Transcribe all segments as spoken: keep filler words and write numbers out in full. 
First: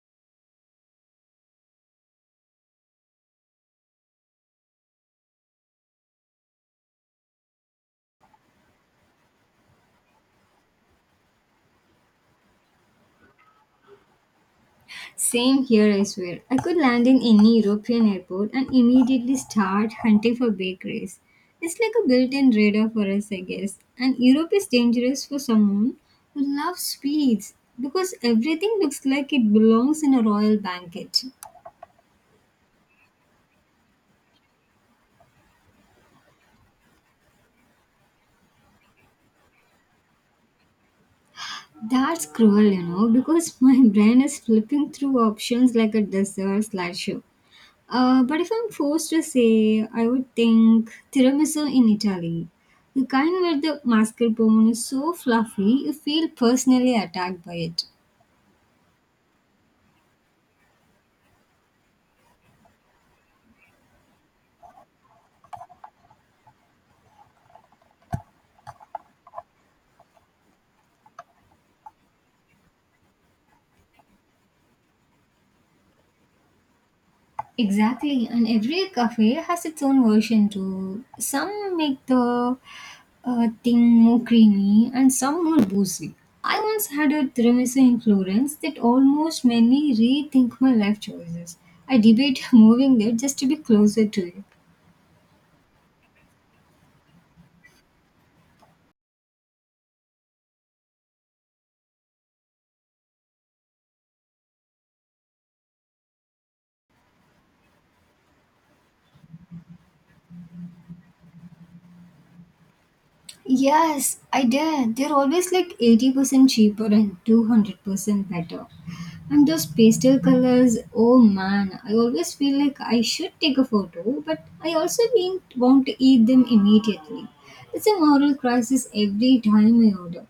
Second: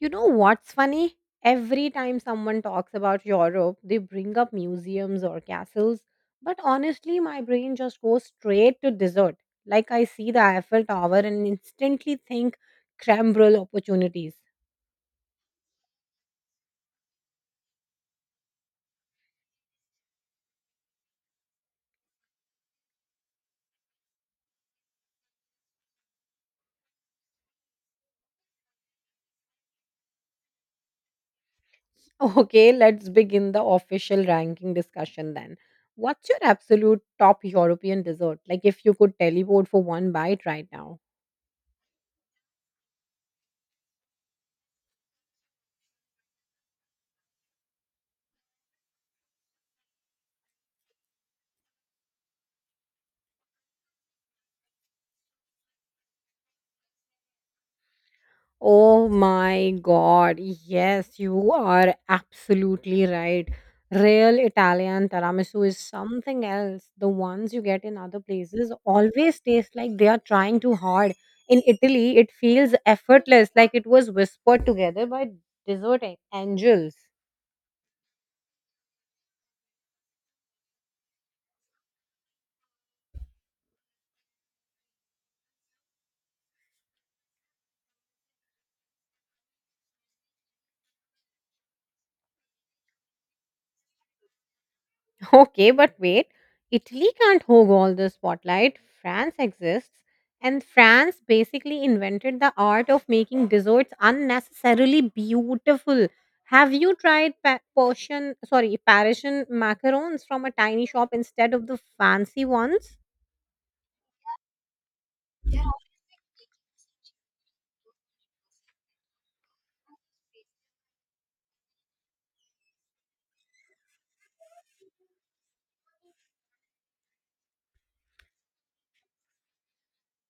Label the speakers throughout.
Speaker 1: You know what's funny? Every time someone talks about Europe, they bring up museums or castles. But honestly, my brain just goes straight to dessert. Like I see the Eiffel Tower and instantly think creme opportunities.
Speaker 2: Same here, I swear. I could land in any European airport and immediately start hunting for bakeries. It's like a built in radar for us, I guess. And Europe is dangerous for someone who loves sweets because everything looks like it belongs in a royal banquet.
Speaker 1: Okay, let's begin the official ranking discussion then. What's your absolute top European dessert? Like if you could teleport for one bite right now.
Speaker 2: That's cruel, you know, because my brain is flipping through options like a dessert slideshow. Uh, but if I'm forced to say, I would think tiramisu in Italy. The kind where the mascarpone is so fluffy, you feel personally attacked by it.
Speaker 1: Oh my god, yes, you are absolutely right. Real Italian tiramisu is something else. The ones you get in other places always taste like they are trying too hard. In Italy, it feels effortless, like it was whispered together by dessert a- angels.
Speaker 2: Exactly, and every cafe has its own version too. Some make the uh, thing more creamy and some more boozy. I once had a tiramisu in Florence that almost made me rethink my life choices. I debate moving there just to be closer to it.
Speaker 1: Okay, but wait. Italy can't hog all the spotlight. France exists, and France basically invented the art of making desserts unnecessarily beautiful. Have you tried pa- Persian, sorry, Parisian macarons from a tiny shop instead of the fancy ones?
Speaker 2: Yes, I did. They're always like eighty percent cheaper and two hundred percent better. And those pastel colors, oh man, I always feel like I should take a photo, but I also didn't want to eat them immediately. It's a moral crisis every time I order.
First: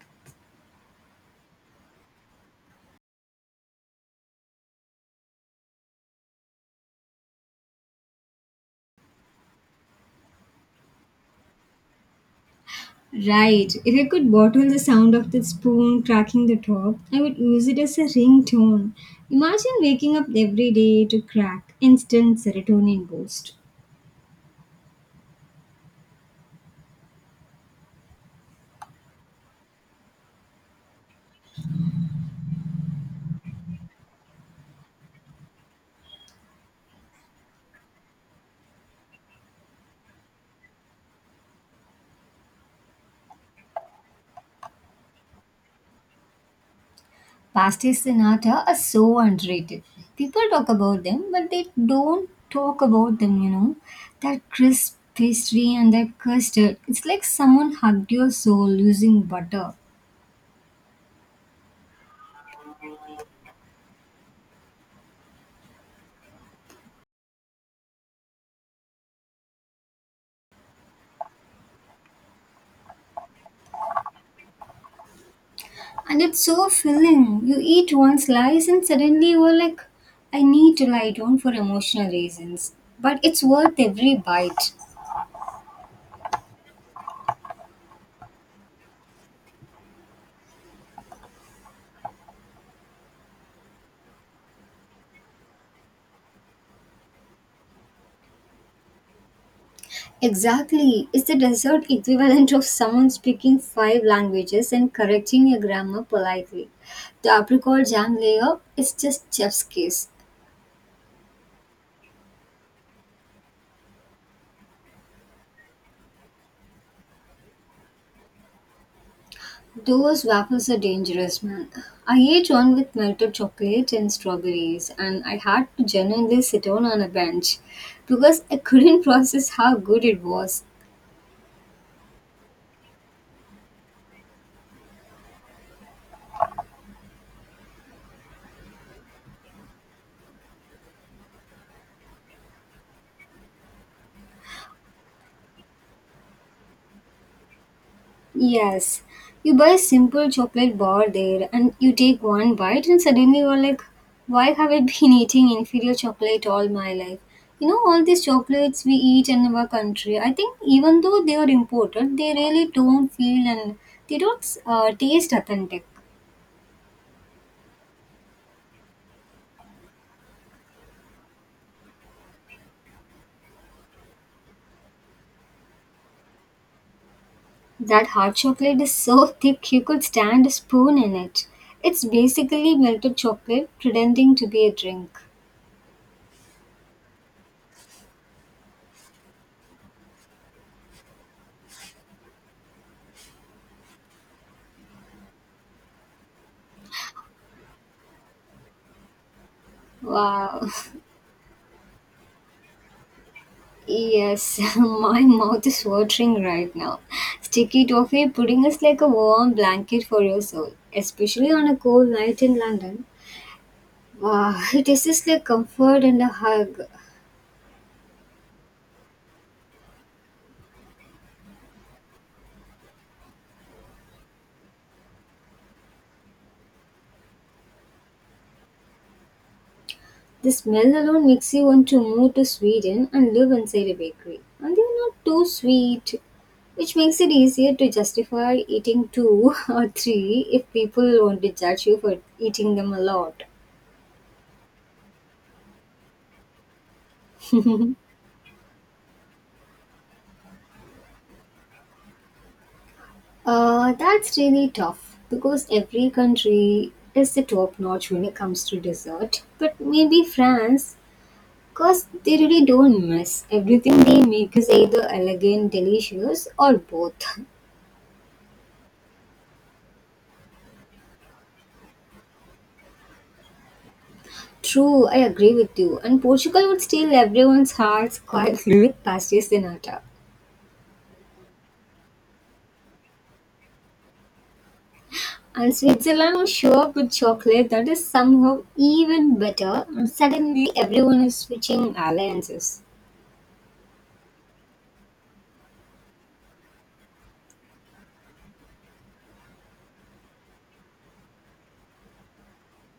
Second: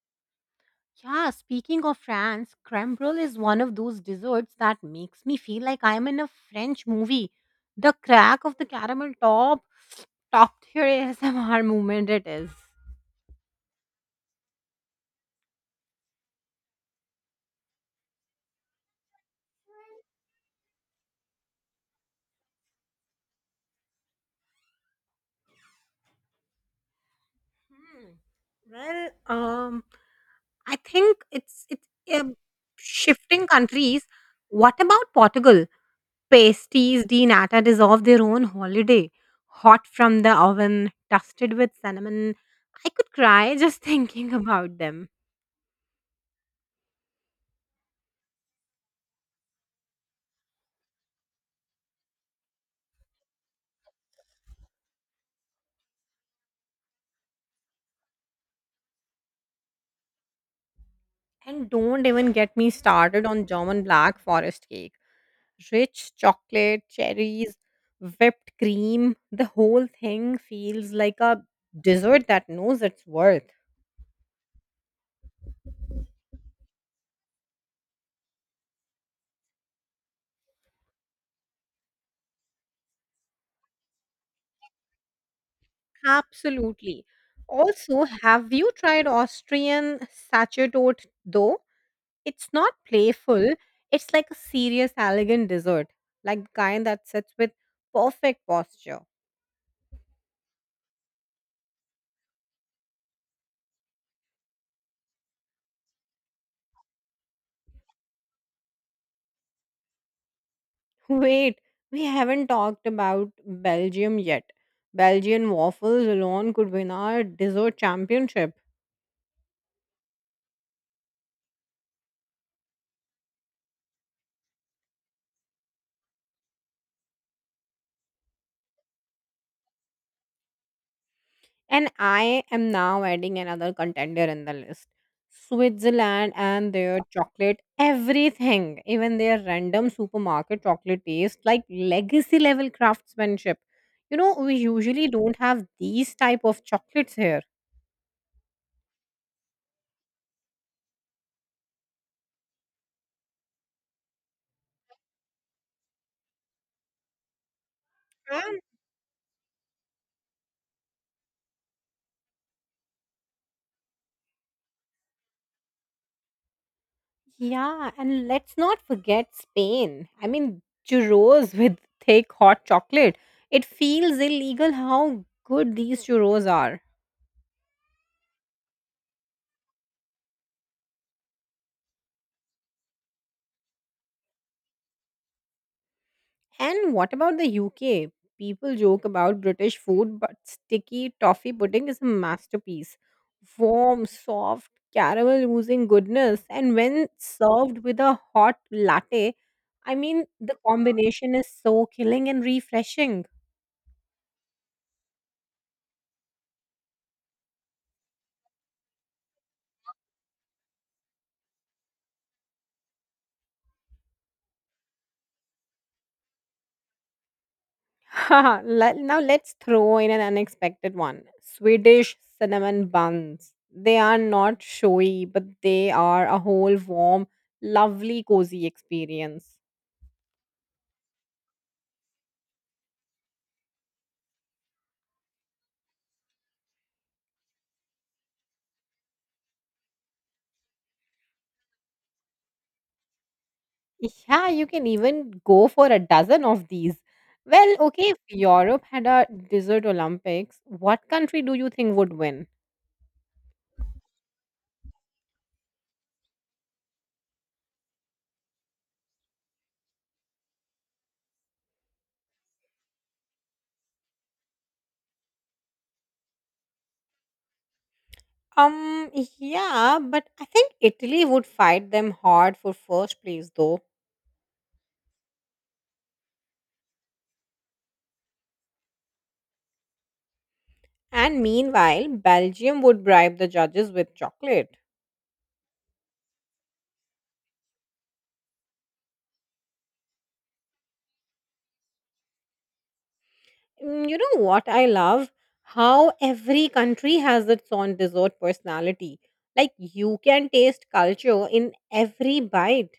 Speaker 1: Yeah, speaking of France, creme brulee is one of those desserts that makes me feel like I am in a French movie. The crack of the caramel top, top tier A S M R moment it is.
Speaker 2: Right, if I could bottle the sound of the spoon cracking the top, I would use it as a ringtone. Imagine waking up every day to crack instant serotonin boost.
Speaker 1: Hmm. Well, um, I think it's it's um, shifting countries. What about Portugal? Pasties de nata deserve their own holiday. Hot from the oven, dusted with cinnamon. I could cry just thinking about them.
Speaker 2: Pasties Pasti Sinatra are so underrated. People talk about them, but they don't talk about them, you know. That crisp pastry and that custard. It's like someone hugged your soul using butter.
Speaker 1: And don't even get me started on German black forest cake. Rich chocolate, cherries, whipped cream, the whole thing feels like a dessert that knows its worth.
Speaker 2: And it's so filling. You eat one slice and suddenly you're like, I need to lie down for emotional reasons. But it's worth every bite.
Speaker 1: Absolutely. Also, have you tried Austrian sacerdote though? It's not playful, it's like a serious, elegant dessert, like the kind that sits with perfect posture.
Speaker 2: Exactly. It's the dessert equivalent of someone speaking five languages and correcting your grammar politely. The apricot jam layer is just chef's kiss.
Speaker 1: Wait, we haven't talked about Belgium yet. Belgian waffles alone could win our dessert championship.
Speaker 2: Those waffles are dangerous, man. I ate one with melted chocolate and strawberries, and I had to genuinely sit down on a bench because I couldn't process how good it was.
Speaker 1: And I am now adding another contender in the list. Switzerland and their chocolate, everything, even their random supermarket chocolate taste like legacy level craftsmanship. You know, we usually don't have these type of chocolates here.
Speaker 2: Yes, you buy a simple chocolate bar there and you take one bite, and suddenly you're like, why have I been eating inferior chocolate all my life? You know, all these chocolates we eat in our country, I think even though they are imported, they really don't feel and they don't uh, taste authentic.
Speaker 1: Yeah, and let's not forget Spain. I mean, churros with thick hot chocolate. It feels illegal how good these churros are.
Speaker 2: That hard chocolate is so thick you could stand a spoon in it. It's basically melted chocolate pretending to be a drink.
Speaker 1: And what about the U K? People joke about British food, but sticky toffee pudding is a masterpiece. Warm, soft, caramel oozing goodness, and when served with a hot latte, I mean, the
Speaker 2: Wow.
Speaker 1: combination is so killing and refreshing.
Speaker 2: Yes, my mouth is watering right now. Sticky toffee pudding is like a warm blanket for your soul, especially on a cold night in London. Wow, it is just like comfort and a hug.
Speaker 1: Haha, let- now let's throw in an unexpected one. Swedish cinnamon buns. They are not showy, but they are a whole warm, lovely, cozy experience.
Speaker 2: The smell alone makes you want to move to Sweden and live inside a bakery. And they're not too sweet, which makes it easier to justify eating two or three if people want to judge you for eating them a lot.
Speaker 1: Yeah, you can even go for a dozen of these. Well, okay, if Europe had a dessert Olympics, what country do you think would win?
Speaker 2: Uh, that's really tough because every country is the top notch when it comes to dessert. But maybe France, because they really don't miss. Everything they make is either elegant, delicious, or both.
Speaker 1: Um, yeah, but I think Italy would fight them hard for first place, though.
Speaker 2: True, I agree with you. And Portugal would steal everyone's hearts quietly with pastéis de nata.
Speaker 1: And meanwhile, Belgium would bribe the judges with chocolate.
Speaker 2: And Switzerland will show up with chocolate that is somehow even better. And suddenly, everyone is switching alliances.
Speaker 1: Mm, you know what I love? How every country has its own dessert personality. Like, you can taste culture in every bite.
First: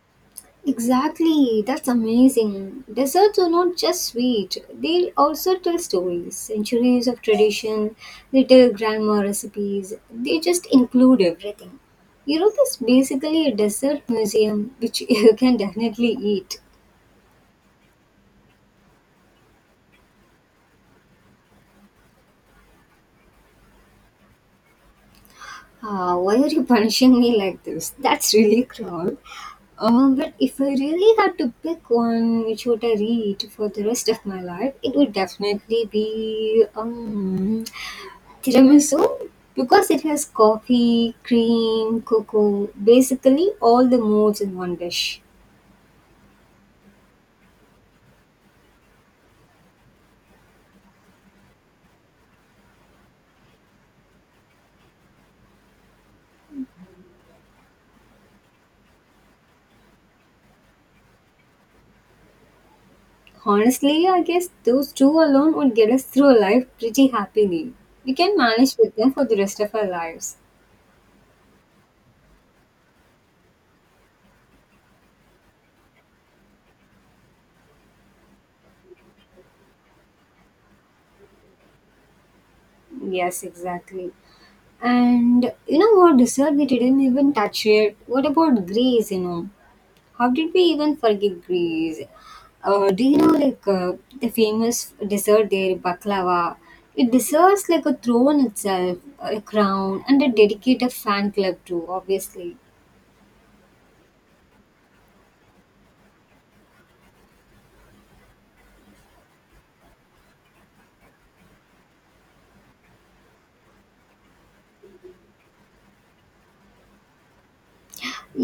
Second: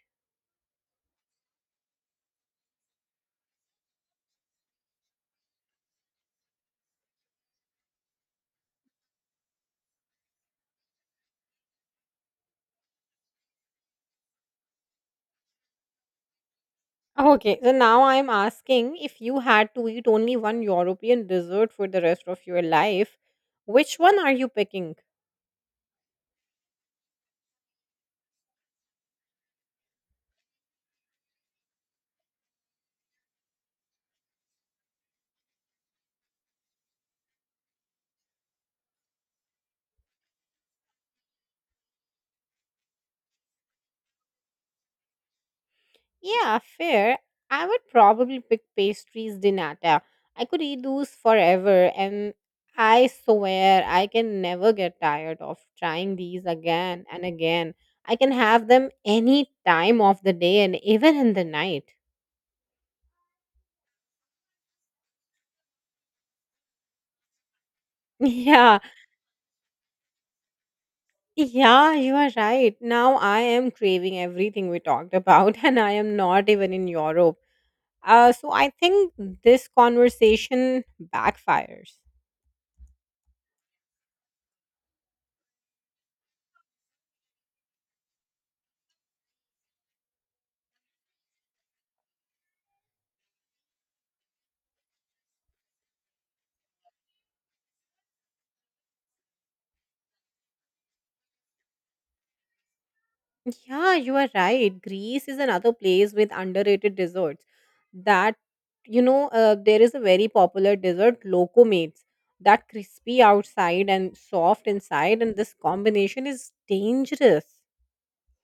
Speaker 2: Exactly, that's amazing. Desserts are not just sweet, they also tell stories, centuries of tradition, they tell grandma recipes, they just include everything. Europe is basically a dessert museum which you can definitely eat.
Speaker 1: Okay, so now I'm asking if you had to eat only one European dessert for the rest of your life, which one are you picking?
Speaker 2: Ah, why are you punishing me like this? That's really cruel. Uh, but if I really had to pick one which would I read for the rest of my life, it would definitely be um, tiramisu because it has coffee, cream, cocoa, basically all the moods in one dish.
Speaker 1: Yeah, fair. I would probably pick pastries di nata. I could eat those forever, and I swear I can never get tired of trying these again and again. I can have them any time of the day and even in the night.
Speaker 2: Honestly, I guess those two alone would get us through a life pretty happily. We can manage
Speaker 1: Yeah,
Speaker 2: with them for the rest of our lives.
Speaker 1: yeah, you are right. Now I am craving everything we talked about, and I am not even in Europe. Uh, so I think this conversation backfires.
Speaker 2: Yes, exactly. And you know what dessert we didn't even touch yet? What about Greece, you know? How did we even forget Greece? Uh, do you know like uh, the famous dessert there, baklava? It deserves like a throne itself, a crown, and a dedicated fan club too, obviously.
Speaker 1: Yeah, you are right. Greece is another place with underrated desserts. That, you know, uh, there is a very popular dessert, lokomates, that crispy outside and soft inside, and this combination is dangerous.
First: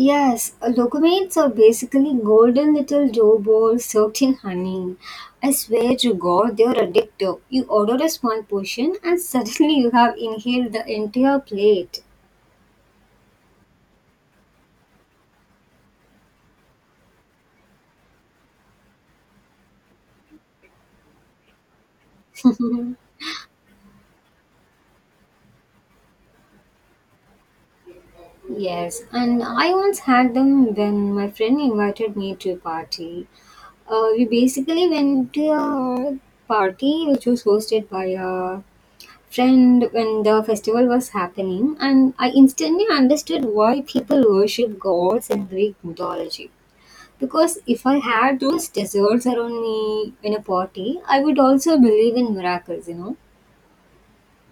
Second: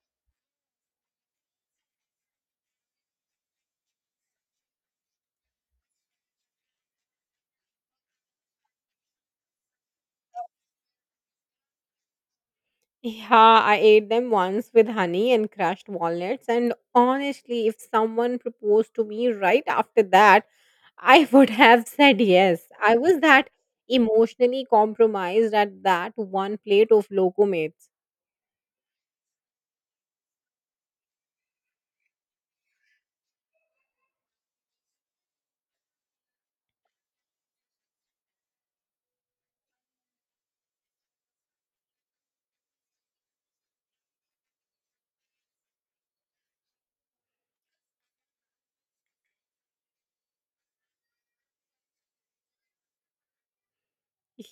Speaker 2: Yes, uh, locomates are basically golden little dough balls soaked in honey. I swear to God, they are addictive. You order a small portion, and suddenly you have inhaled the entire plate.
Speaker 1: Yeah, I ate them once with honey and crushed walnuts, and honestly, if someone proposed to me right after that, I would have said yes. I was that emotionally compromised at that one plate of lokomates.
Speaker 2: Yes, and I once had them when my friend invited me to a party. Uh, we basically went to a party which was hosted by a friend when the festival was happening, and I instantly understood why people worship gods in Greek mythology. Because if I had those desserts around me in a party, I would also believe in miracles, you know.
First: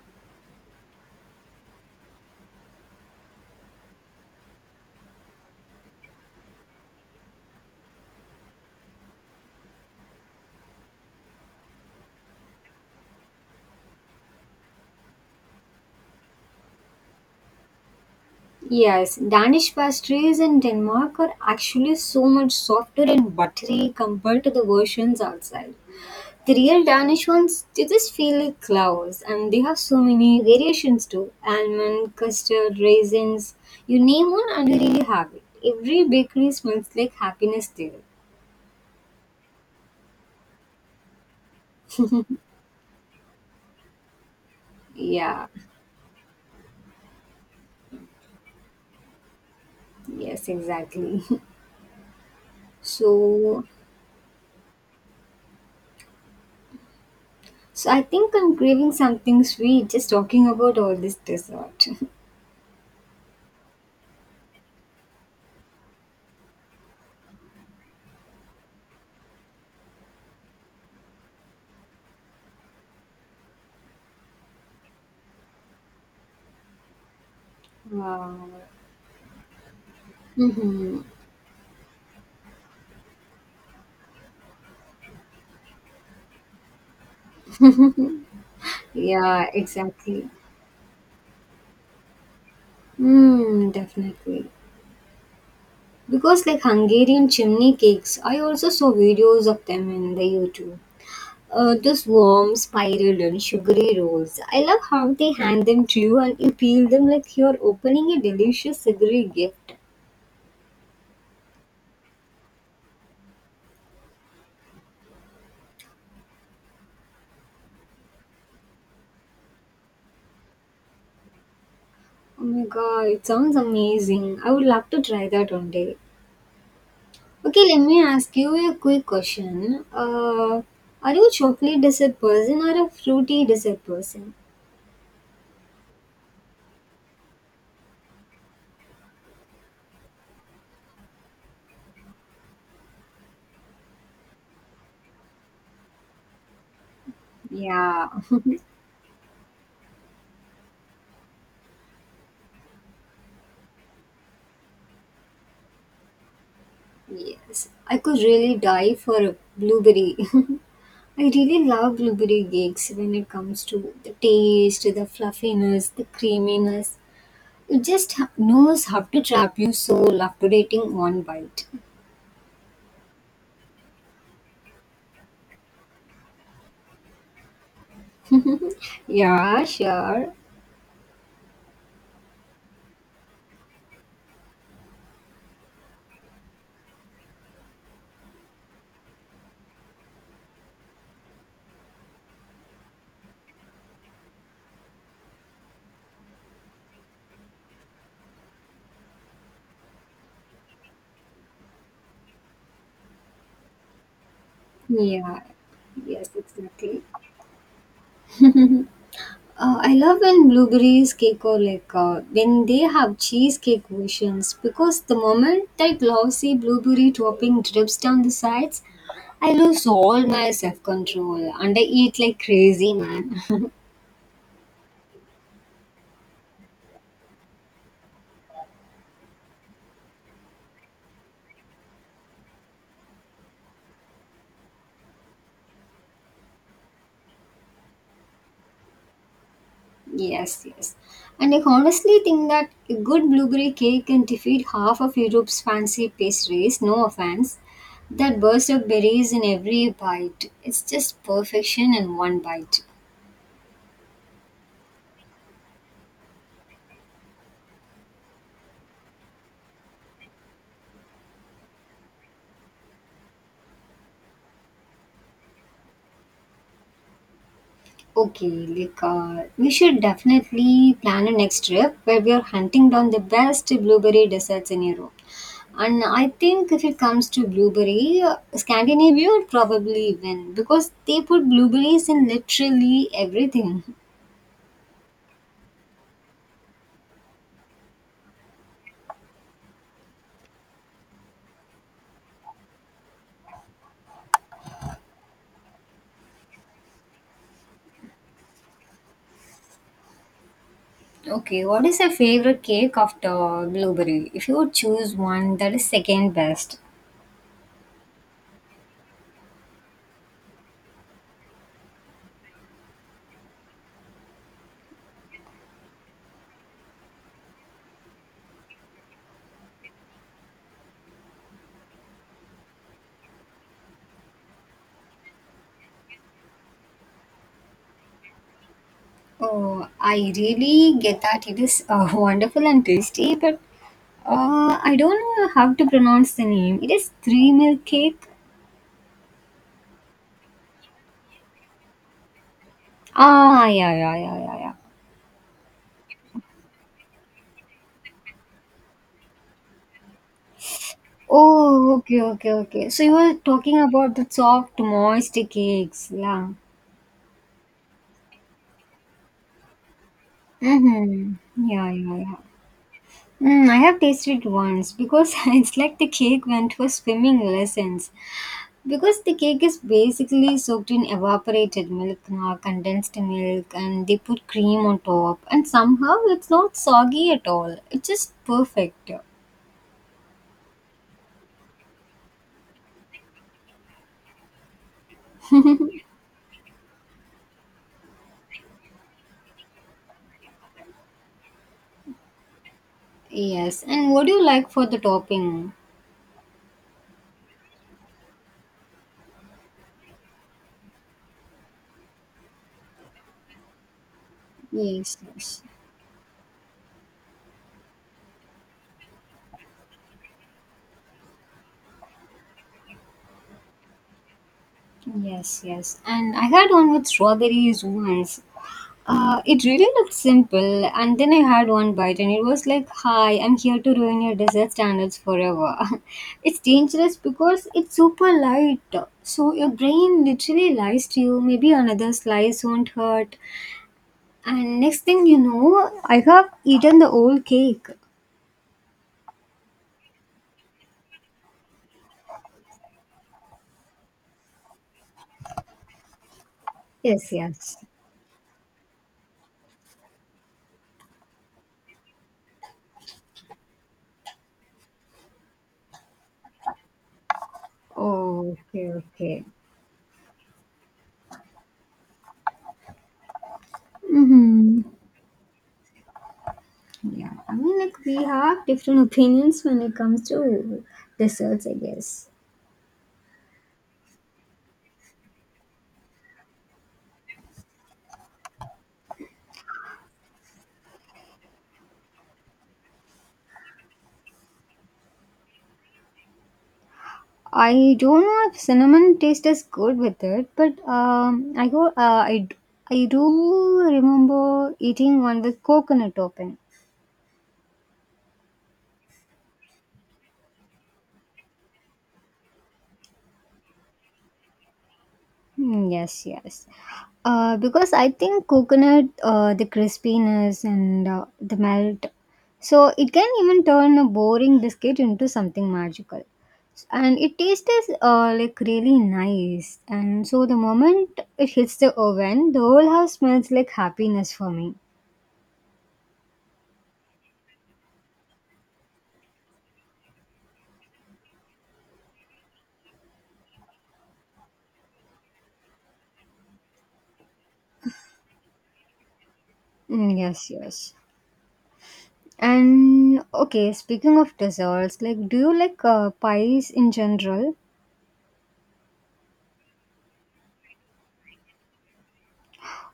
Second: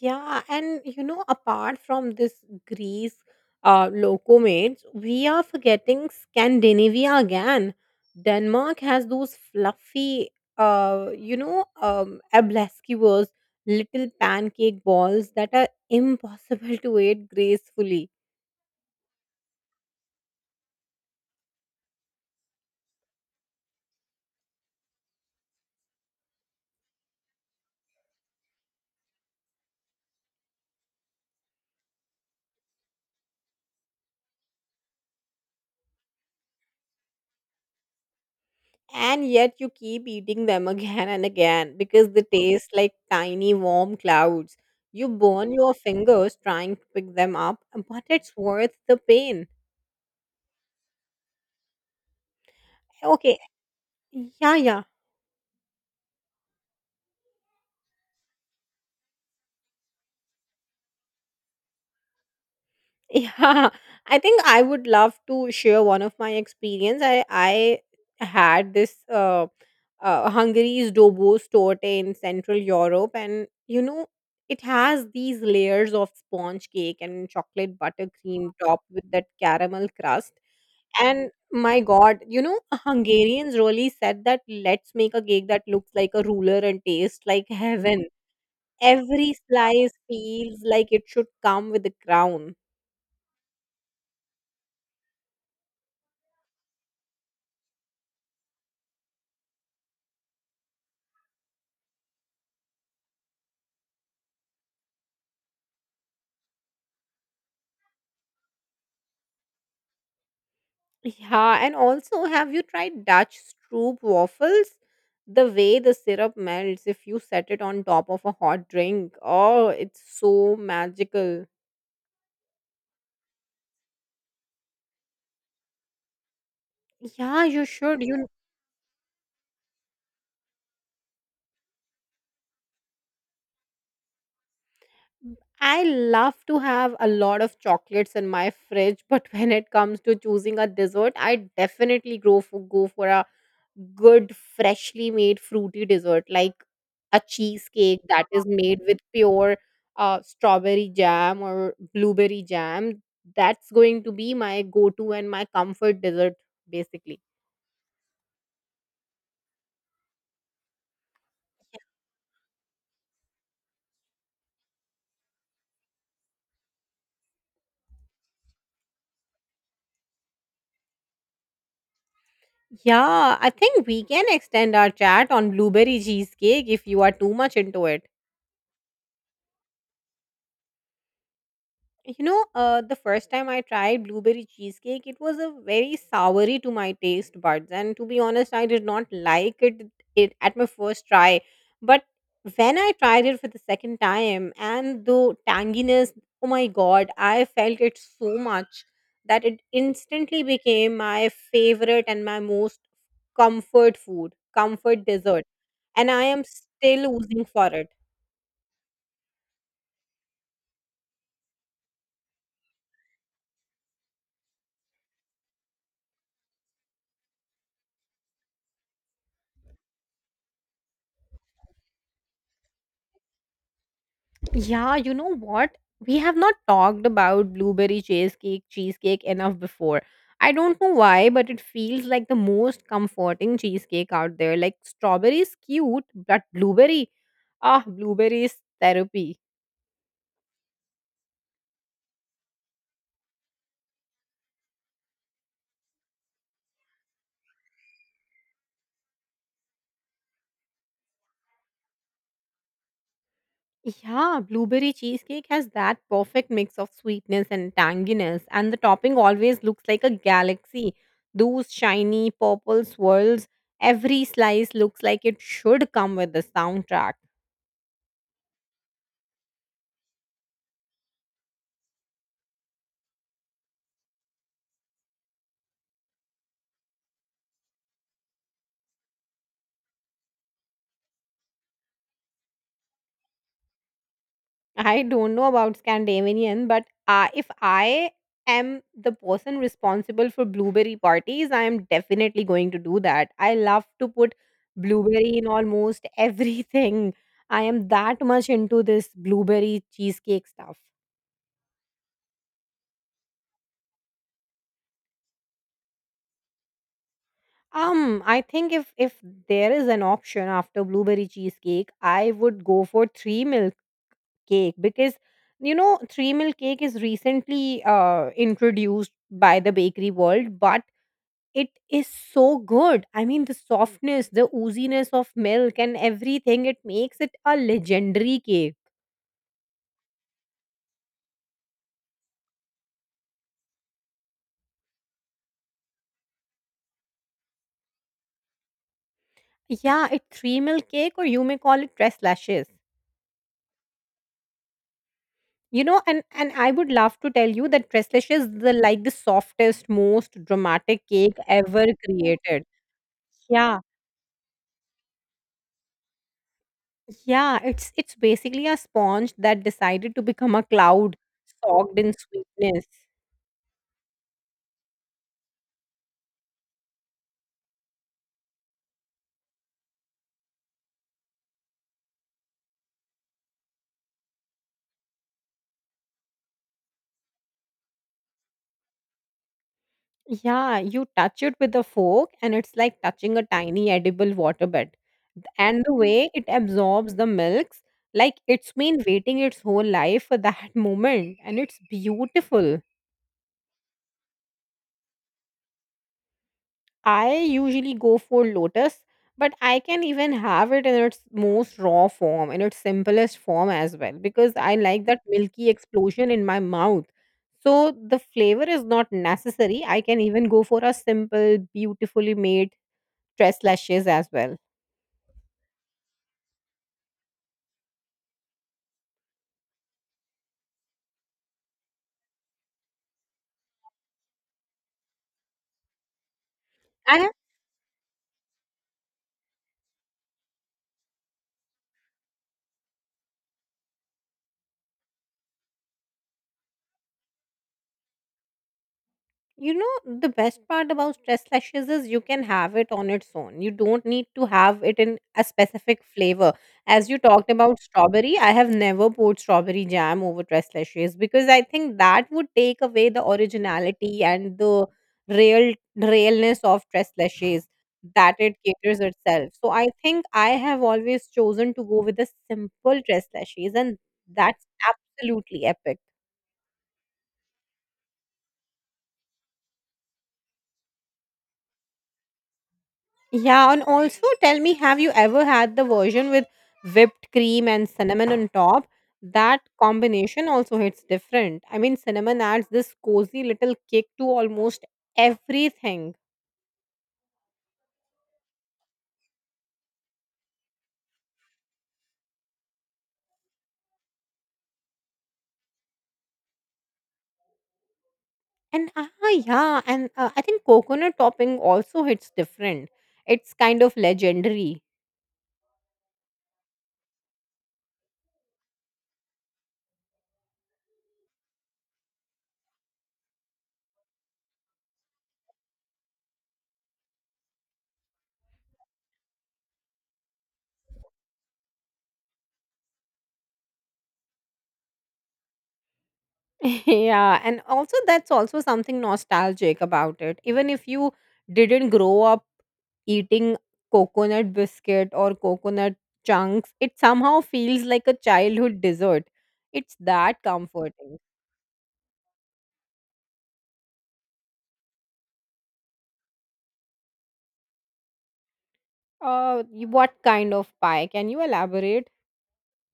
Speaker 1: Yeah, and you know, apart from this Greece uh, locomotives, we are forgetting Scandinavia again. Denmark has those fluffy, uh, you know, um, ablesquivers, little pancake balls that are impossible to eat gracefully.
Speaker 2: Yes, Danish pastries in Denmark are actually so much softer and buttery compared to the versions outside. The real Danish ones, they just feel like clouds, and they have so many variations too almond, custard, raisins. You name one, and you really have it. Every bakery smells like happiness there.
Speaker 1: And yet you keep eating them again and again because they taste like tiny warm clouds. You
Speaker 2: Yeah,
Speaker 1: burn your fingers trying to pick them up, but it's worth the pain.
Speaker 2: yes, exactly.
Speaker 1: Okay,
Speaker 2: So,
Speaker 1: yeah, yeah.
Speaker 2: so I think I'm craving something sweet just talking about all this dessert.
Speaker 1: Yeah. I think I would love to share one of my experience. I I had this uh, uh Hungary's Dobos torte in Central Europe, and you know it has these layers of sponge cake and chocolate
Speaker 2: Wow.
Speaker 1: buttercream topped with that caramel crust.
Speaker 2: Mhm.
Speaker 1: And my God, you know, Hungarians really said that let's make a cake that looks like a ruler and tastes like heaven. Every
Speaker 2: Yeah,
Speaker 1: slice
Speaker 2: exactly.
Speaker 1: feels like it should come with a crown.
Speaker 2: Hmm, definitely. Because like Hungarian chimney cakes, I also saw videos of them in the YouTube. Uh, those warm, spiral, and sugary rolls. I love how they hand them to you and you peel them like you're opening a delicious sugary gift.
Speaker 1: Yeah, and also, have you tried Dutch Stroop waffles? The way the syrup melts if you set it on top of a hot drink. Oh, it's so magical.
Speaker 2: Oh my god, it sounds amazing. I would love to try that one day.
Speaker 1: Yeah,
Speaker 2: Okay,
Speaker 1: you
Speaker 2: let
Speaker 1: should.
Speaker 2: me
Speaker 1: You,
Speaker 2: ask you a quick question. Uh, are you a chocolate dessert person or a fruity dessert person?
Speaker 1: I love to have a lot of chocolates in my fridge, but when it comes to choosing a dessert, I definitely go for go for a good freshly made fruity dessert like a cheesecake
Speaker 2: Yeah.
Speaker 1: that is made with pure uh, strawberry jam or blueberry jam. That's going to be my go-to and my comfort dessert basically.
Speaker 2: Yes, I could really die for a blueberry. I really love blueberry cakes when it comes to the taste, the fluffiness, the creaminess. It just ha- knows how to trap you soul after eating one bite.
Speaker 1: Yeah, I think we can extend our chat on blueberry cheesecake if you are too much into it.
Speaker 2: Yeah, sure.
Speaker 1: You know, uh, the first time I tried blueberry cheesecake, it was a very soury to my taste buds, and to be honest, I did not like it, it at my first try. But when I tried it for the second time and the tanginess, oh my god, I felt it so much that it instantly became my favorite and my most comfort food comfort
Speaker 2: Yeah,
Speaker 1: dessert. And I
Speaker 2: yes,
Speaker 1: am
Speaker 2: exactly.
Speaker 1: still oozing for it.
Speaker 2: Uh, I love when blueberries cake or like uh, when they have cheesecake versions because the moment that glossy blueberry topping drips down the sides, I lose all my self control and I eat like crazy, man.
Speaker 1: Yeah, you know what? We have not talked about blueberry cheesecake, cheesecake enough before. I don't know why, but it feels like the most comforting cheesecake out there. Like strawberry is cute, but blueberry, ah, blueberry is therapy.
Speaker 2: Yes, yes. And I honestly think that a good blueberry cake can defeat half of Europe's fancy pastries, no offense. That burst of berries in every bite. It's just perfection in one bite.
Speaker 1: Yeah, blueberry cheesecake has that perfect mix of sweetness and tanginess, and the topping always looks like a galaxy. Those shiny purple swirls, every slice looks like it should come with a soundtrack.
Speaker 2: Okay, like uh, we should definitely plan a next trip where we are hunting down the best blueberry desserts in Europe. And I think if it comes to blueberry, uh, Scandinavia would probably win because they put blueberries in literally everything.
Speaker 1: I don't know about Scandinavian, but uh, if I am the person responsible for blueberry parties, I am definitely going to do that. I love to put blueberry in almost everything. I am that much into this blueberry cheesecake stuff.
Speaker 2: Okay, what is your favorite cake after blueberry? If you would choose one that is second best.
Speaker 1: Um, I think if if there is an option after blueberry cheesecake, I would go for three milk cake, because you know three milk cake is recently uh introduced by the bakery world, but it is so good. I mean, the softness, the ooziness of milk, and everything, it makes it a legendary cake.
Speaker 2: Oh, I really get that. It is uh, wonderful and tasty, but Uh, I don't know how to pronounce the name. It is three milk cake.
Speaker 1: Yeah, it's three milk cake, or you may call it tres lashes.
Speaker 2: Ah, yeah, yeah, yeah, yeah, yeah.
Speaker 1: You know, and, and I would love to tell you that tres lashes is the, like the softest, most dramatic cake ever
Speaker 2: Oh, okay, okay,
Speaker 1: created.
Speaker 2: okay. So you were
Speaker 1: Yeah.
Speaker 2: talking about the soft, moist cakes. Yeah.
Speaker 1: Yeah, it's it's basically a sponge that decided to become a cloud
Speaker 2: Mm-hmm. Yeah,
Speaker 1: soaked in
Speaker 2: yeah, yeah.
Speaker 1: sweetness.
Speaker 2: Mm, I have tasted once because it's like the cake went for swimming lessons. Because the cake is basically soaked in evaporated milk, uh, condensed milk, and they put cream on top, and somehow it's not soggy at all. It's just perfect.
Speaker 1: Yeah, you touch it with a fork and it's like touching a tiny edible waterbed. Th- And the way it absorbs the milks, like it's been waiting its whole life for that moment, and it's beautiful.
Speaker 2: Yes, and what do you like for the topping?
Speaker 1: I usually go for lotus, but I can even have it in its most raw form, in its simplest form as well, because I like
Speaker 2: Yes,
Speaker 1: that
Speaker 2: yes,
Speaker 1: milky explosion in my mouth. So the flavor is not necessary. I can even go for a simple, beautifully made stress lashes as well.
Speaker 2: yes, yes. And I had one with strawberries once. Uh, it really looked simple, and then I had one bite, and it was like, "Hi, I'm here to ruin your dessert standards forever." It's dangerous
Speaker 1: And uh,
Speaker 2: because it's super light, so your brain literally lies to you. Maybe another slice won't hurt, and next thing you know, I have eaten the whole cake.
Speaker 1: You know, the best part about stress lashes is you can have it on its own. You don't need to have it in a specific flavor. As you
Speaker 2: Yes,
Speaker 1: talked
Speaker 2: yes.
Speaker 1: about strawberry, I have never poured strawberry jam over stress lashes because I think that would take away the originality and the real realness of stress lashes that
Speaker 2: Oh,
Speaker 1: it
Speaker 2: okay,
Speaker 1: caters
Speaker 2: okay.
Speaker 1: itself. So I think I have always chosen to go with the simple stress lashes, and that's
Speaker 2: Hmm.
Speaker 1: absolutely epic.
Speaker 2: Yeah, I mean, like we have different opinions when it comes to desserts, I guess.
Speaker 1: Yeah, and also tell me, have you ever had the version with whipped cream and cinnamon on top? That combination also hits different. I mean, cinnamon adds this cozy little kick to almost everything.
Speaker 2: I don't know if cinnamon taste is good with it, but um, I go, uh, I, d- I do remember eating one with coconut topping.
Speaker 1: And ah, yeah, and uh, I think coconut topping also hits different. It's kind of legendary.
Speaker 2: Hmm, yes, yes. Uh, because I think coconut, uh, the crispiness and uh, the melt, so it can even turn a boring biscuit into something magical. And it tastes uh, like really nice. And so the moment it hits the oven, the whole house smells like happiness for me.
Speaker 1: Yeah, and also that's also something nostalgic about it. Even if you didn't grow up eating coconut biscuit or coconut chunks, it somehow feels like a childhood dessert. It's
Speaker 2: Mm,
Speaker 1: that
Speaker 2: yes, yes.
Speaker 1: comforting.
Speaker 2: And okay, speaking of desserts, like, do you like uh, pies in general?
Speaker 1: Uh y- what kind of pie, can you elaborate?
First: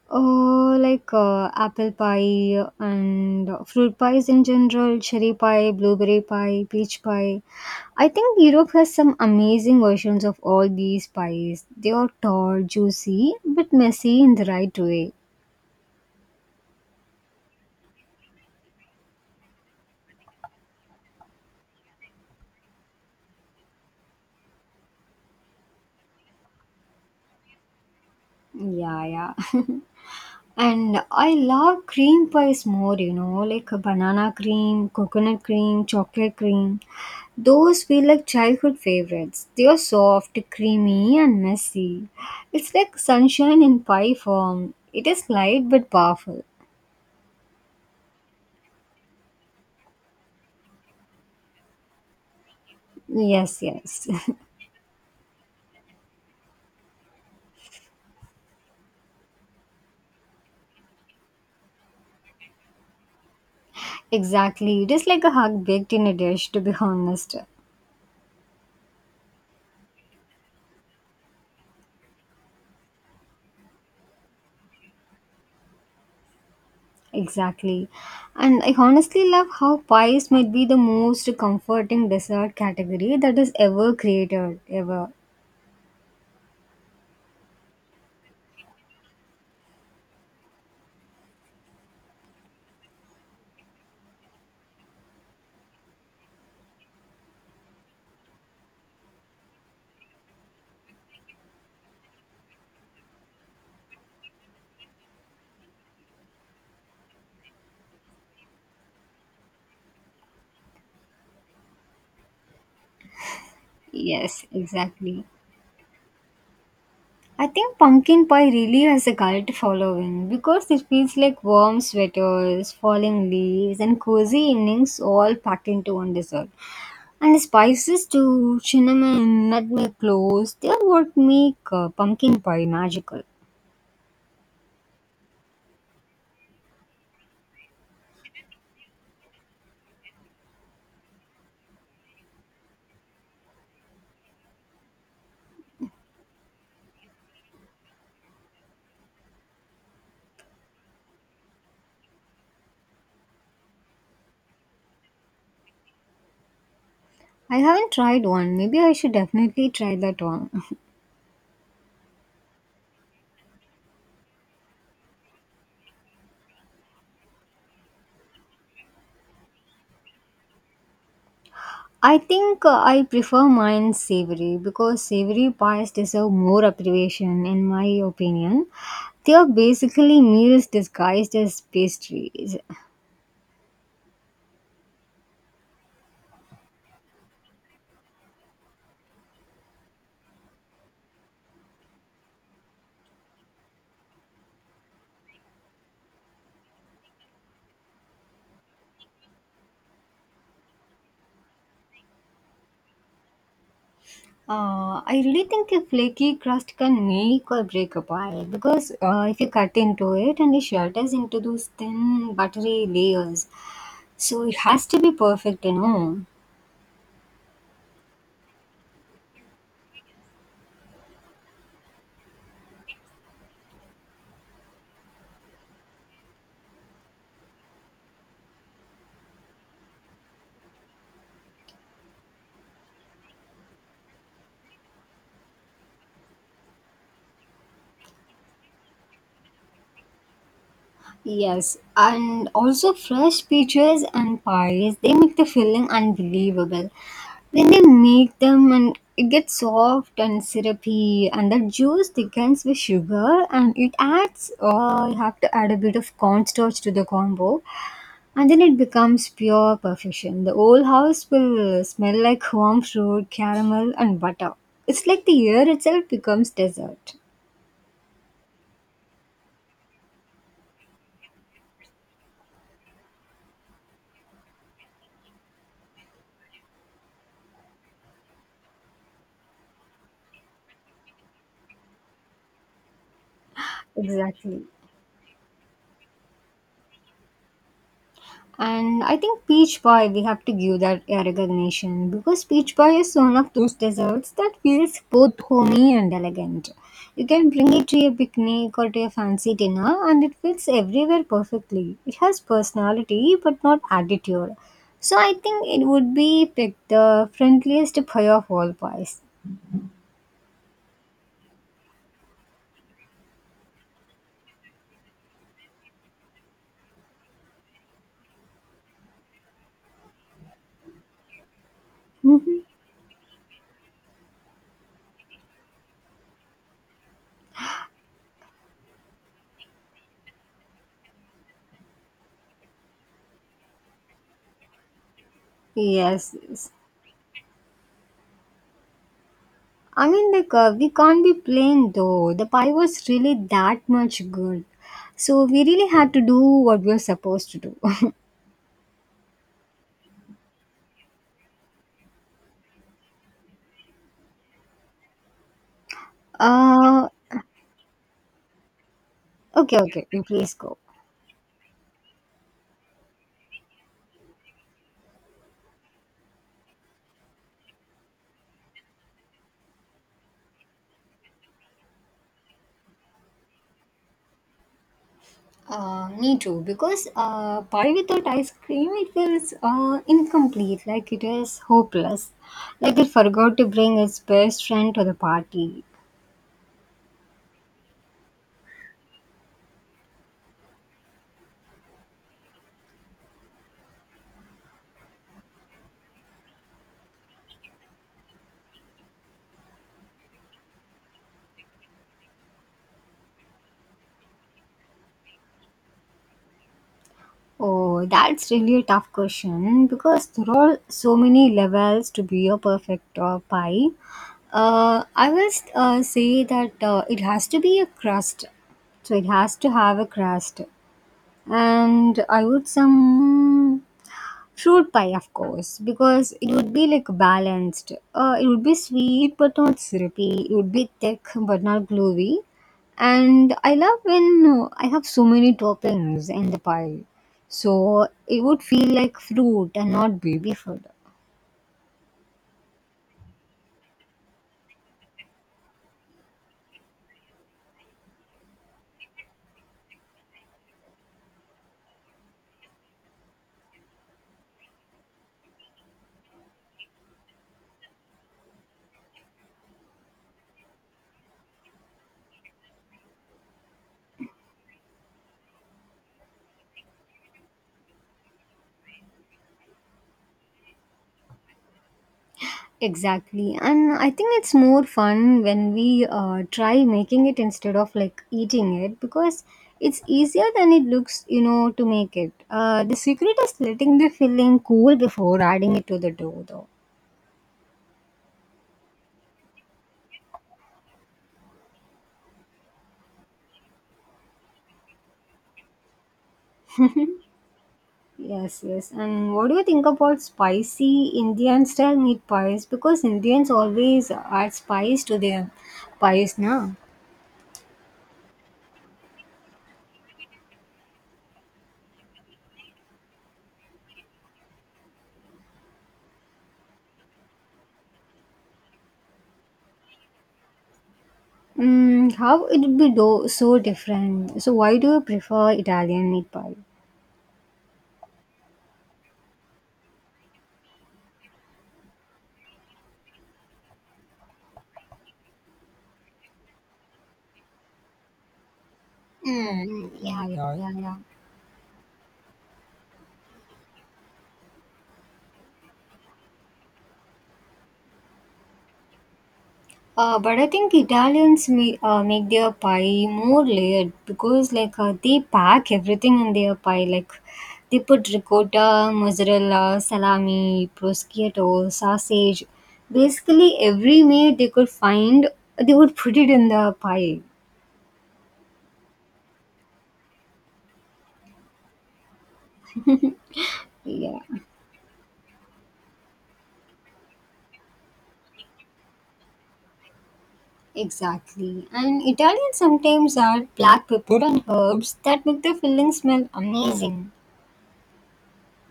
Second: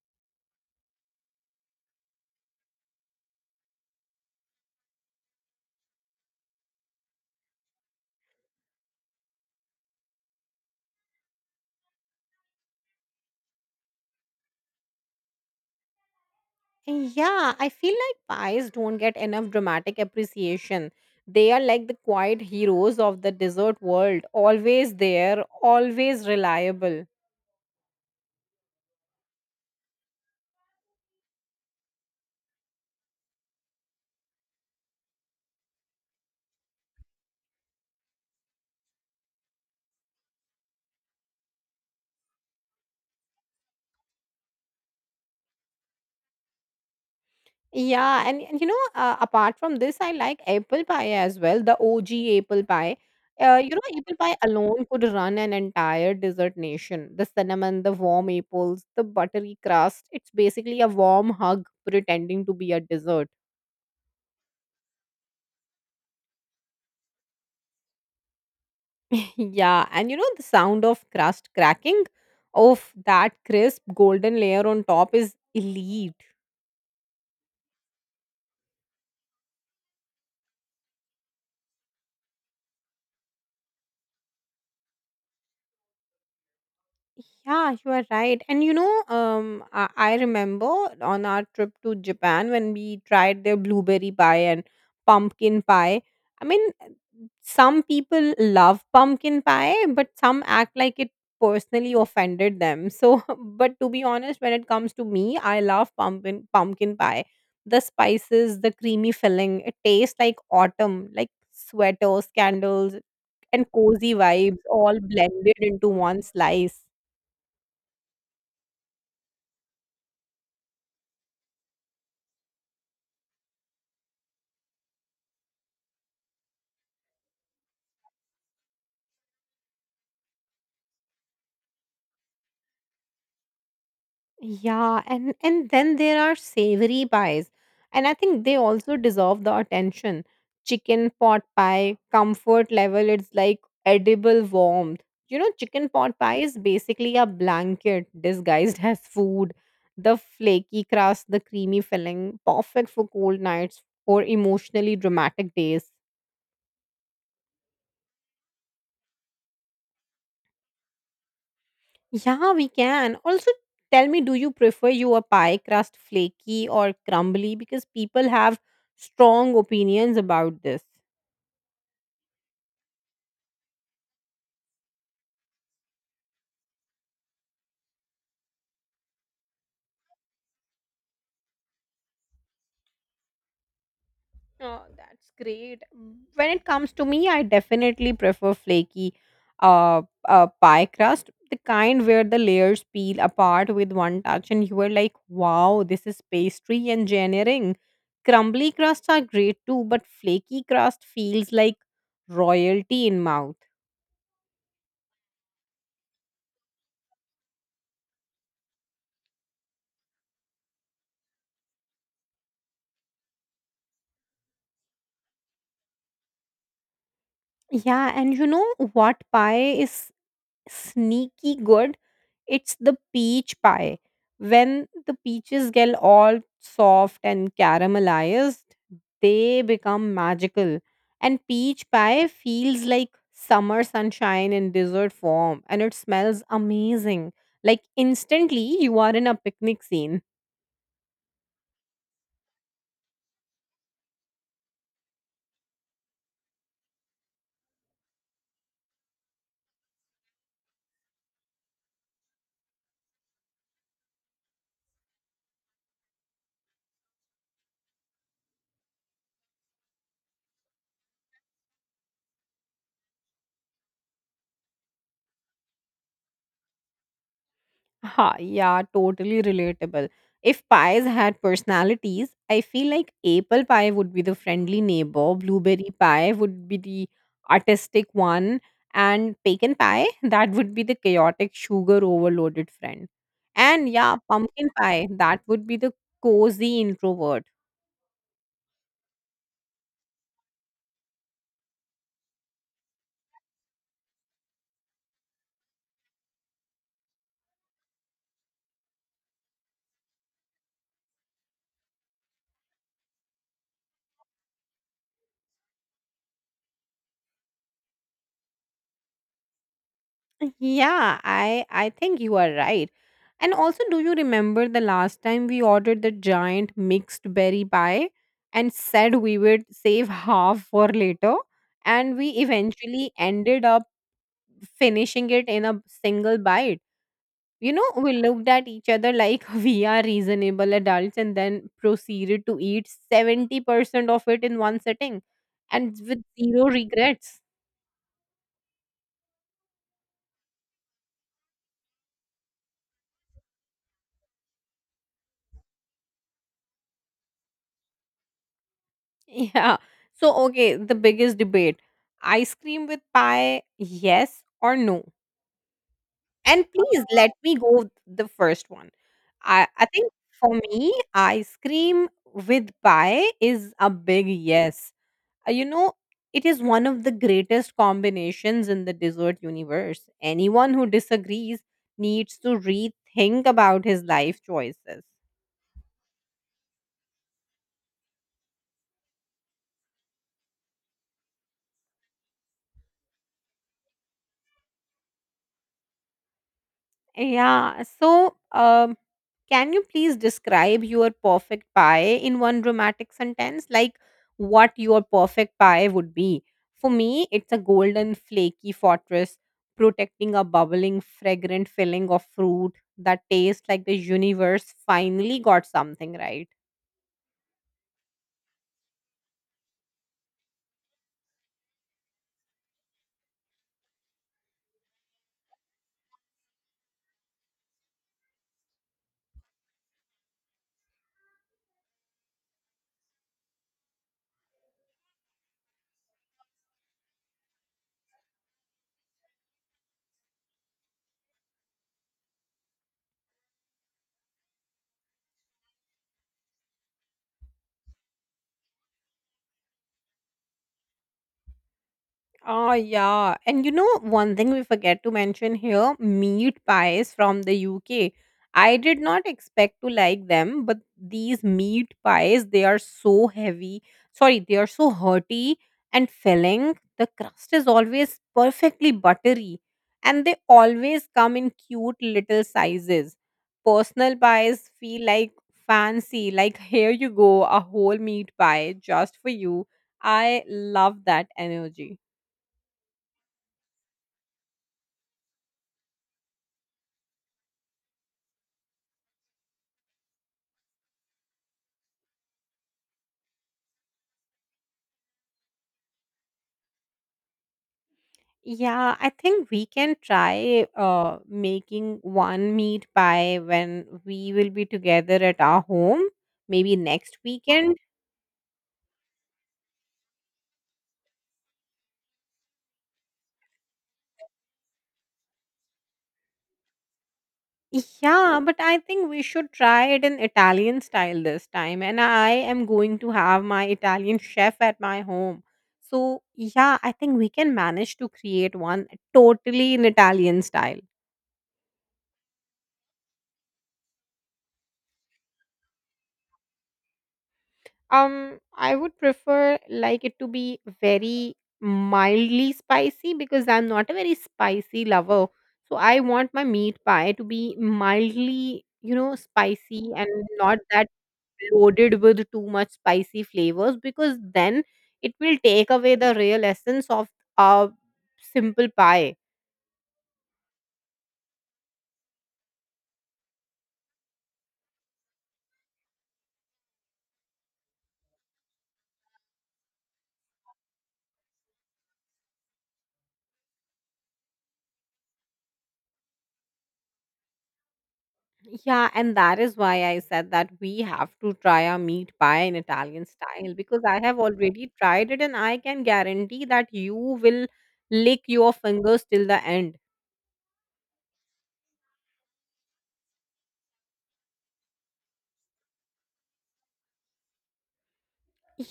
Speaker 2: Uh, like uh, apple pie and fruit pies in general, cherry pie, blueberry pie, peach pie. I think Europe has some amazing versions of all these pies. They are tall, juicy, but messy in the right way.
Speaker 1: Yeah, I feel like pies don't get enough dramatic appreciation. They are like the quiet heroes of the dessert world, always there, always reliable.
Speaker 2: Yeah, yeah. And I love cream pies more, you know, like a banana cream, coconut cream, chocolate cream. Those feel like childhood favorites. They are soft, creamy, and messy. It's like sunshine in pie form. It is light but powerful.
Speaker 1: Yeah, and, and you know, uh, apart from this, I like apple pie as well, the O G apple pie. Uh,
Speaker 2: Yes,
Speaker 1: you know,
Speaker 2: yes.
Speaker 1: apple pie alone could run an entire dessert nation. The cinnamon, the warm apples, the buttery crust. It's basically a warm hug pretending to be a dessert.
Speaker 2: Exactly. It is like a hug baked in a dish, to be honest.
Speaker 1: Yeah, and you know, the sound of crust cracking of that crisp golden layer on top is elite.
Speaker 2: Exactly. And I honestly love how pies might be the most comforting dessert category that is ever created, ever.
Speaker 1: Yeah, you are right. And you know, um, I, I remember on our trip to Japan when we tried their blueberry pie and pumpkin pie. I mean, some people love pumpkin pie, but some act like it personally offended them. So, but to be honest, when it comes to me, I love pumpkin pumpkin pie. The spices, the creamy filling, it tastes like autumn, like sweaters, candles, and cozy
Speaker 2: Yes,
Speaker 1: vibes all
Speaker 2: exactly.
Speaker 1: blended into one slice.
Speaker 2: I think pumpkin pie really has a cult following because it feels like warm sweaters, falling leaves, and cozy evenings all packed into one dessert. And the spices too, cinnamon, nutmeg, cloves, they are what make uh, pumpkin pie magical.
Speaker 1: Yeah, and and then there are savory pies, and I think they also deserve the attention. Chicken pot pie, comfort level, it's like edible warmth. You know, chicken pot pie is basically a blanket disguised as food. The flaky crust, the creamy filling, perfect for cold nights or emotionally dramatic days.
Speaker 2: I haven't tried one. Maybe I should definitely try that one.
Speaker 1: Yeah, we can. Also, tell me, do you prefer your pie crust flaky or crumbly? Because people have strong opinions about this.
Speaker 2: I think uh, I prefer mine savory because savory pies deserve more appreciation, in my opinion. They are basically meals disguised as pastries.
Speaker 1: Oh, that's great. When it comes to me, I definitely prefer flaky uh, uh, pie crust, the kind where the layers peel apart with one touch, and you are like, wow, this is pastry engineering. Crumbly crusts are great too, but flaky crust feels like royalty in mouth.
Speaker 2: Uh, I really think a flaky crust can make or break a pie because uh, if you cut into it and it shatters into those thin buttery layers, so it has to be perfect, you know.
Speaker 1: Yeah, and you know what pie is sneaky good? It's the peach pie. When the peaches get all soft and caramelized, they become magical. And peach pie feels like summer sunshine in dessert form, and it smells amazing. Like instantly, you are in a picnic scene.
Speaker 2: Yes, and also fresh peaches and pies, they make the filling unbelievable. When they make them and it gets soft and syrupy and the juice thickens with sugar and it adds uh, you have to add a bit of cornstarch to the combo and then it becomes pure perfection. The whole house will smell like warm fruit, caramel and butter. It's like the year itself becomes dessert.
Speaker 1: Ha, yeah, totally relatable. If pies had personalities, I feel like apple pie would be the friendly neighbor, blueberry pie would be the artistic one, and pecan pie, that would be the chaotic, sugar overloaded friend. And yeah,
Speaker 2: Exactly.
Speaker 1: pumpkin pie, that would be the cozy introvert.
Speaker 2: And I think Peach Pie, we have to give that a recognition because Peach Pie is one of those desserts that feels both homey and elegant. You can bring it to your picnic or to a fancy dinner, and it fits everywhere perfectly. It has personality but not attitude. So I think it would be picked the friendliest pie of all pies.
Speaker 1: Yeah, I I think you are right. And also, do you remember the last time we ordered the giant mixed berry pie and said we would save half for later? And we
Speaker 2: Mhm.
Speaker 1: eventually ended up finishing it in a single bite. You know, we looked at each other like we are reasonable adults and then proceeded to eat seventy percent of it in one sitting and with
Speaker 2: Yes,
Speaker 1: zero regrets.
Speaker 2: I mean, like, uh, we can't be plain though. The pie was really that much good. So we really had to do what we were supposed to do.
Speaker 1: Yeah. So, okay, the biggest debate, ice cream with pie, yes or no? And please
Speaker 2: uh,
Speaker 1: let me go with the first one. I,
Speaker 2: okay,
Speaker 1: I
Speaker 2: okay,
Speaker 1: think
Speaker 2: you please
Speaker 1: for
Speaker 2: go.
Speaker 1: me, ice cream with pie is a big yes. Uh, You know, it is one of the greatest combinations in the dessert universe. Anyone who disagrees needs to rethink about his life choices.
Speaker 2: Uh, me too, because uh, pie without ice cream, it feels uh, incomplete, like it is hopeless. Like it forgot to bring its best friend to the party.
Speaker 1: Yeah. So, um, can you please describe your perfect pie in one dramatic sentence? Like what your perfect pie would be? For me, it's a golden, flaky fortress protecting a bubbling, fragrant filling of fruit that tastes like the universe finally got something right.
Speaker 2: Oh, that's really a tough question because there are so many levels to be a perfect uh, pie. Uh, I will uh, say that uh, it has to be a crust, so it has to have a crust, and I would some fruit pie, of course, because it would be like balanced. Uh, it would be sweet but not syrupy. It would be thick but not gluey. And I love when uh, I have so many toppings in the pie. So it would feel like fruit and not baby food.
Speaker 1: Oh, yeah. And you know, one thing we forget to mention here, meat pies from the U K. I did not expect to like them, but these meat pies, they are so heavy. Sorry, they are so hearty and filling. The crust is always perfectly buttery, and they always come in cute little sizes. Personal pies feel like fancy, like here you go, a whole meat pie just for you. I love that energy.
Speaker 2: Exactly. And I think it's more fun when we uh, try making it instead of like eating it because it's easier than it looks, you know, to make it. Uh, the secret is letting the filling cool before adding it to the dough, though.
Speaker 1: Yeah, I think we can try uh, making one meat pie when we will be together at our home, maybe next weekend.
Speaker 2: Yes, yes. And what do you think about spicy Indian style meat pies? Because Indians always add spice to their pies now.
Speaker 1: Yeah, but I think we should try it in Italian style this time. And I am going to have my Italian chef at my home. So, yeah, I think we can manage to create one totally in Italian style.
Speaker 2: Mm, how it would be do- so different? So, why do you prefer Italian meat pie?
Speaker 1: Um, I would prefer like it to be very mildly spicy because I'm not a very spicy lover. So I want my meat pie to be mildly, you know,
Speaker 2: Mm,
Speaker 1: spicy and
Speaker 2: yeah, mm, yeah, yeah.
Speaker 1: not
Speaker 2: Yeah,
Speaker 1: that
Speaker 2: yeah.
Speaker 1: loaded with too much spicy flavors because then it will take away the real essence of a simple pie.
Speaker 2: Uh, but I think Italians ma- uh, make their pie more layered because, like, uh, they pack everything in their pie. Like, they put ricotta, mozzarella, salami, prosciutto, sausage. Basically, every meat they could find, they would put it in the pie.
Speaker 1: Yeah, and that is why I said that we have to try a meat pie in Italian style because I have
Speaker 2: Yeah,
Speaker 1: already tried it and I can guarantee that you will lick your fingers till the end.
Speaker 2: exactly. And Italians sometimes add black pepper and herbs that make the filling smell amazing.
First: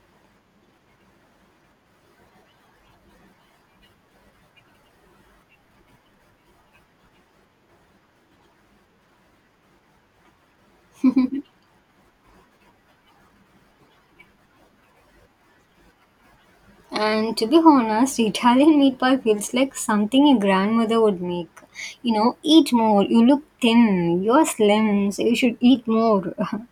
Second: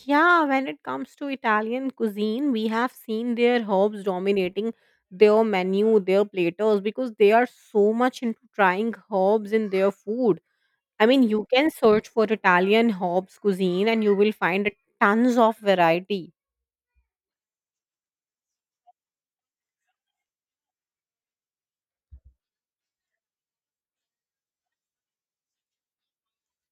Speaker 1: Yeah, when it comes to Italian cuisine, we have seen their herbs dominating their menu, their platters because they are so much into trying herbs in their food. I mean, you can search for Italian herbs cuisine and you will find tons of variety.
Speaker 2: And to be honest, Italian meat pie feels like something your grandmother would make. You know, eat more. You look thin. You're slim, so you should eat more.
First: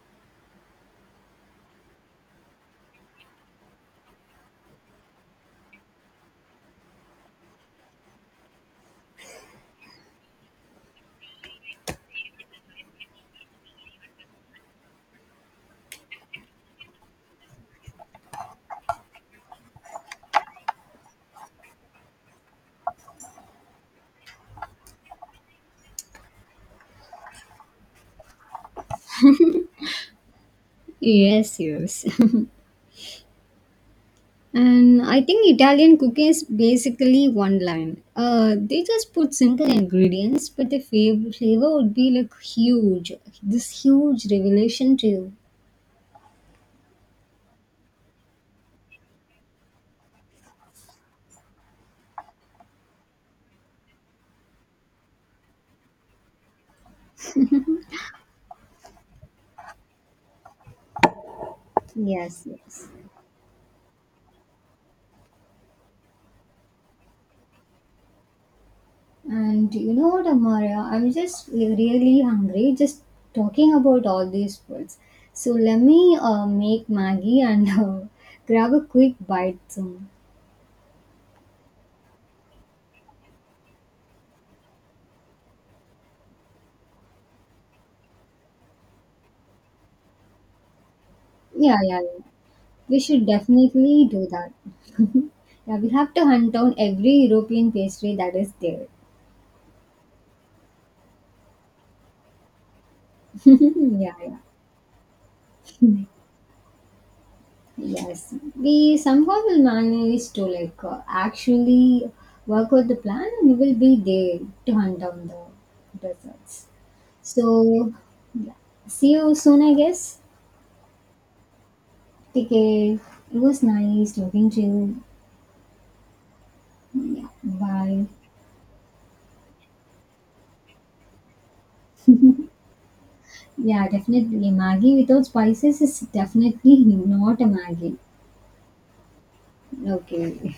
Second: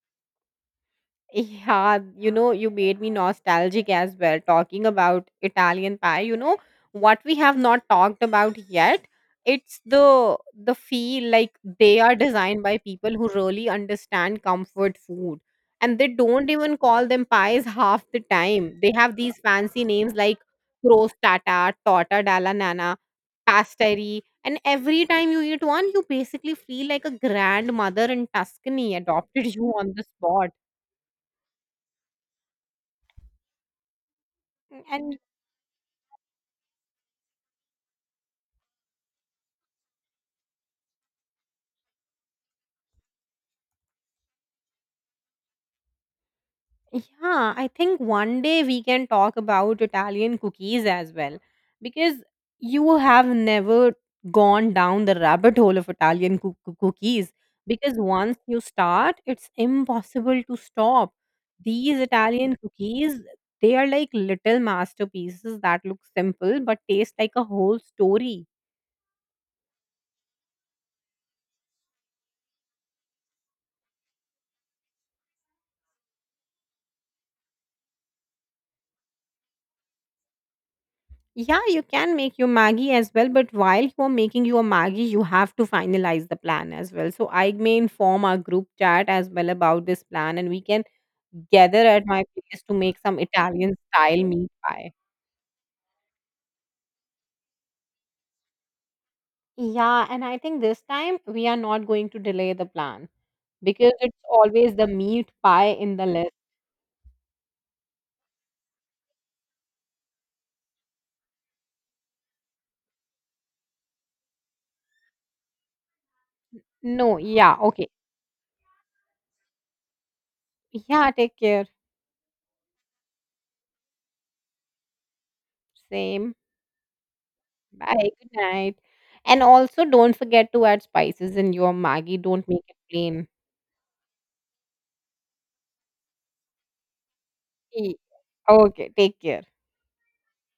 Speaker 1: Yeah, you know, you made me nostalgic as well talking about Italian pie. You know, what we have not talked about yet, it's the the feel like they are designed by people who really understand comfort food. And they don't even call them pies half the time. They have these fancy names like crostata, torta dalla nana, pastry. And every time you eat one, you basically feel like a grandmother in Tuscany adopted you on the spot.
Speaker 2: Yes, yes. And
Speaker 1: And
Speaker 2: I think Italian cooking is basically one line. Uh, they just put simple ingredients, but the fav- flavor would be like huge. This huge revelation to you.
Speaker 1: yeah, I think one day we can talk about Italian cookies as well because you have never gone down the rabbit hole of Italian coo- coo- cookies because once you start, it's impossible to stop. These
Speaker 2: Yes,
Speaker 1: Italian
Speaker 2: yes.
Speaker 1: cookies, they are like little masterpieces that look simple but taste like a whole story.
Speaker 2: And you know what, Amaria? I'm just really hungry just talking about all these foods. So let me uh, make Maggie and uh, grab a quick bite soon.
Speaker 1: Yeah, you can make your Maggie as well, but while you're making your Maggie, you have to finalize the plan as well. So I may inform our group chat as well about this plan, and we can
Speaker 2: Yeah,
Speaker 1: gather
Speaker 2: yeah,
Speaker 1: at
Speaker 2: yeah.
Speaker 1: my place to make
Speaker 2: We
Speaker 1: some
Speaker 2: should
Speaker 1: Italian
Speaker 2: definitely
Speaker 1: style
Speaker 2: do
Speaker 1: meat
Speaker 2: that.
Speaker 1: pie.
Speaker 2: yeah, we have to hunt down every European pastry that is there.
Speaker 1: Yeah, and I think this time we are not going to delay the plan because
Speaker 2: yeah,
Speaker 1: it's
Speaker 2: yeah.
Speaker 1: always the meat pie in the list.
Speaker 2: Yes, we somehow will manage to like uh, actually work out the plan and we will be there to hunt down the desserts.
Speaker 1: No, yeah, okay.
Speaker 2: So, yeah. See you soon, I guess.
Speaker 1: Yeah, take care.
Speaker 2: Take care. It was nice talking to you.
Speaker 1: Same.
Speaker 2: Yeah, bye.
Speaker 1: Bye. Good night. And also, don't forget to add spices in your Maggie. Don't make it plain.
Speaker 2: Yeah, definitely. Maggie without spices is definitely not a Maggie.
Speaker 1: Okay, okay, take care.
Speaker 2: Okay.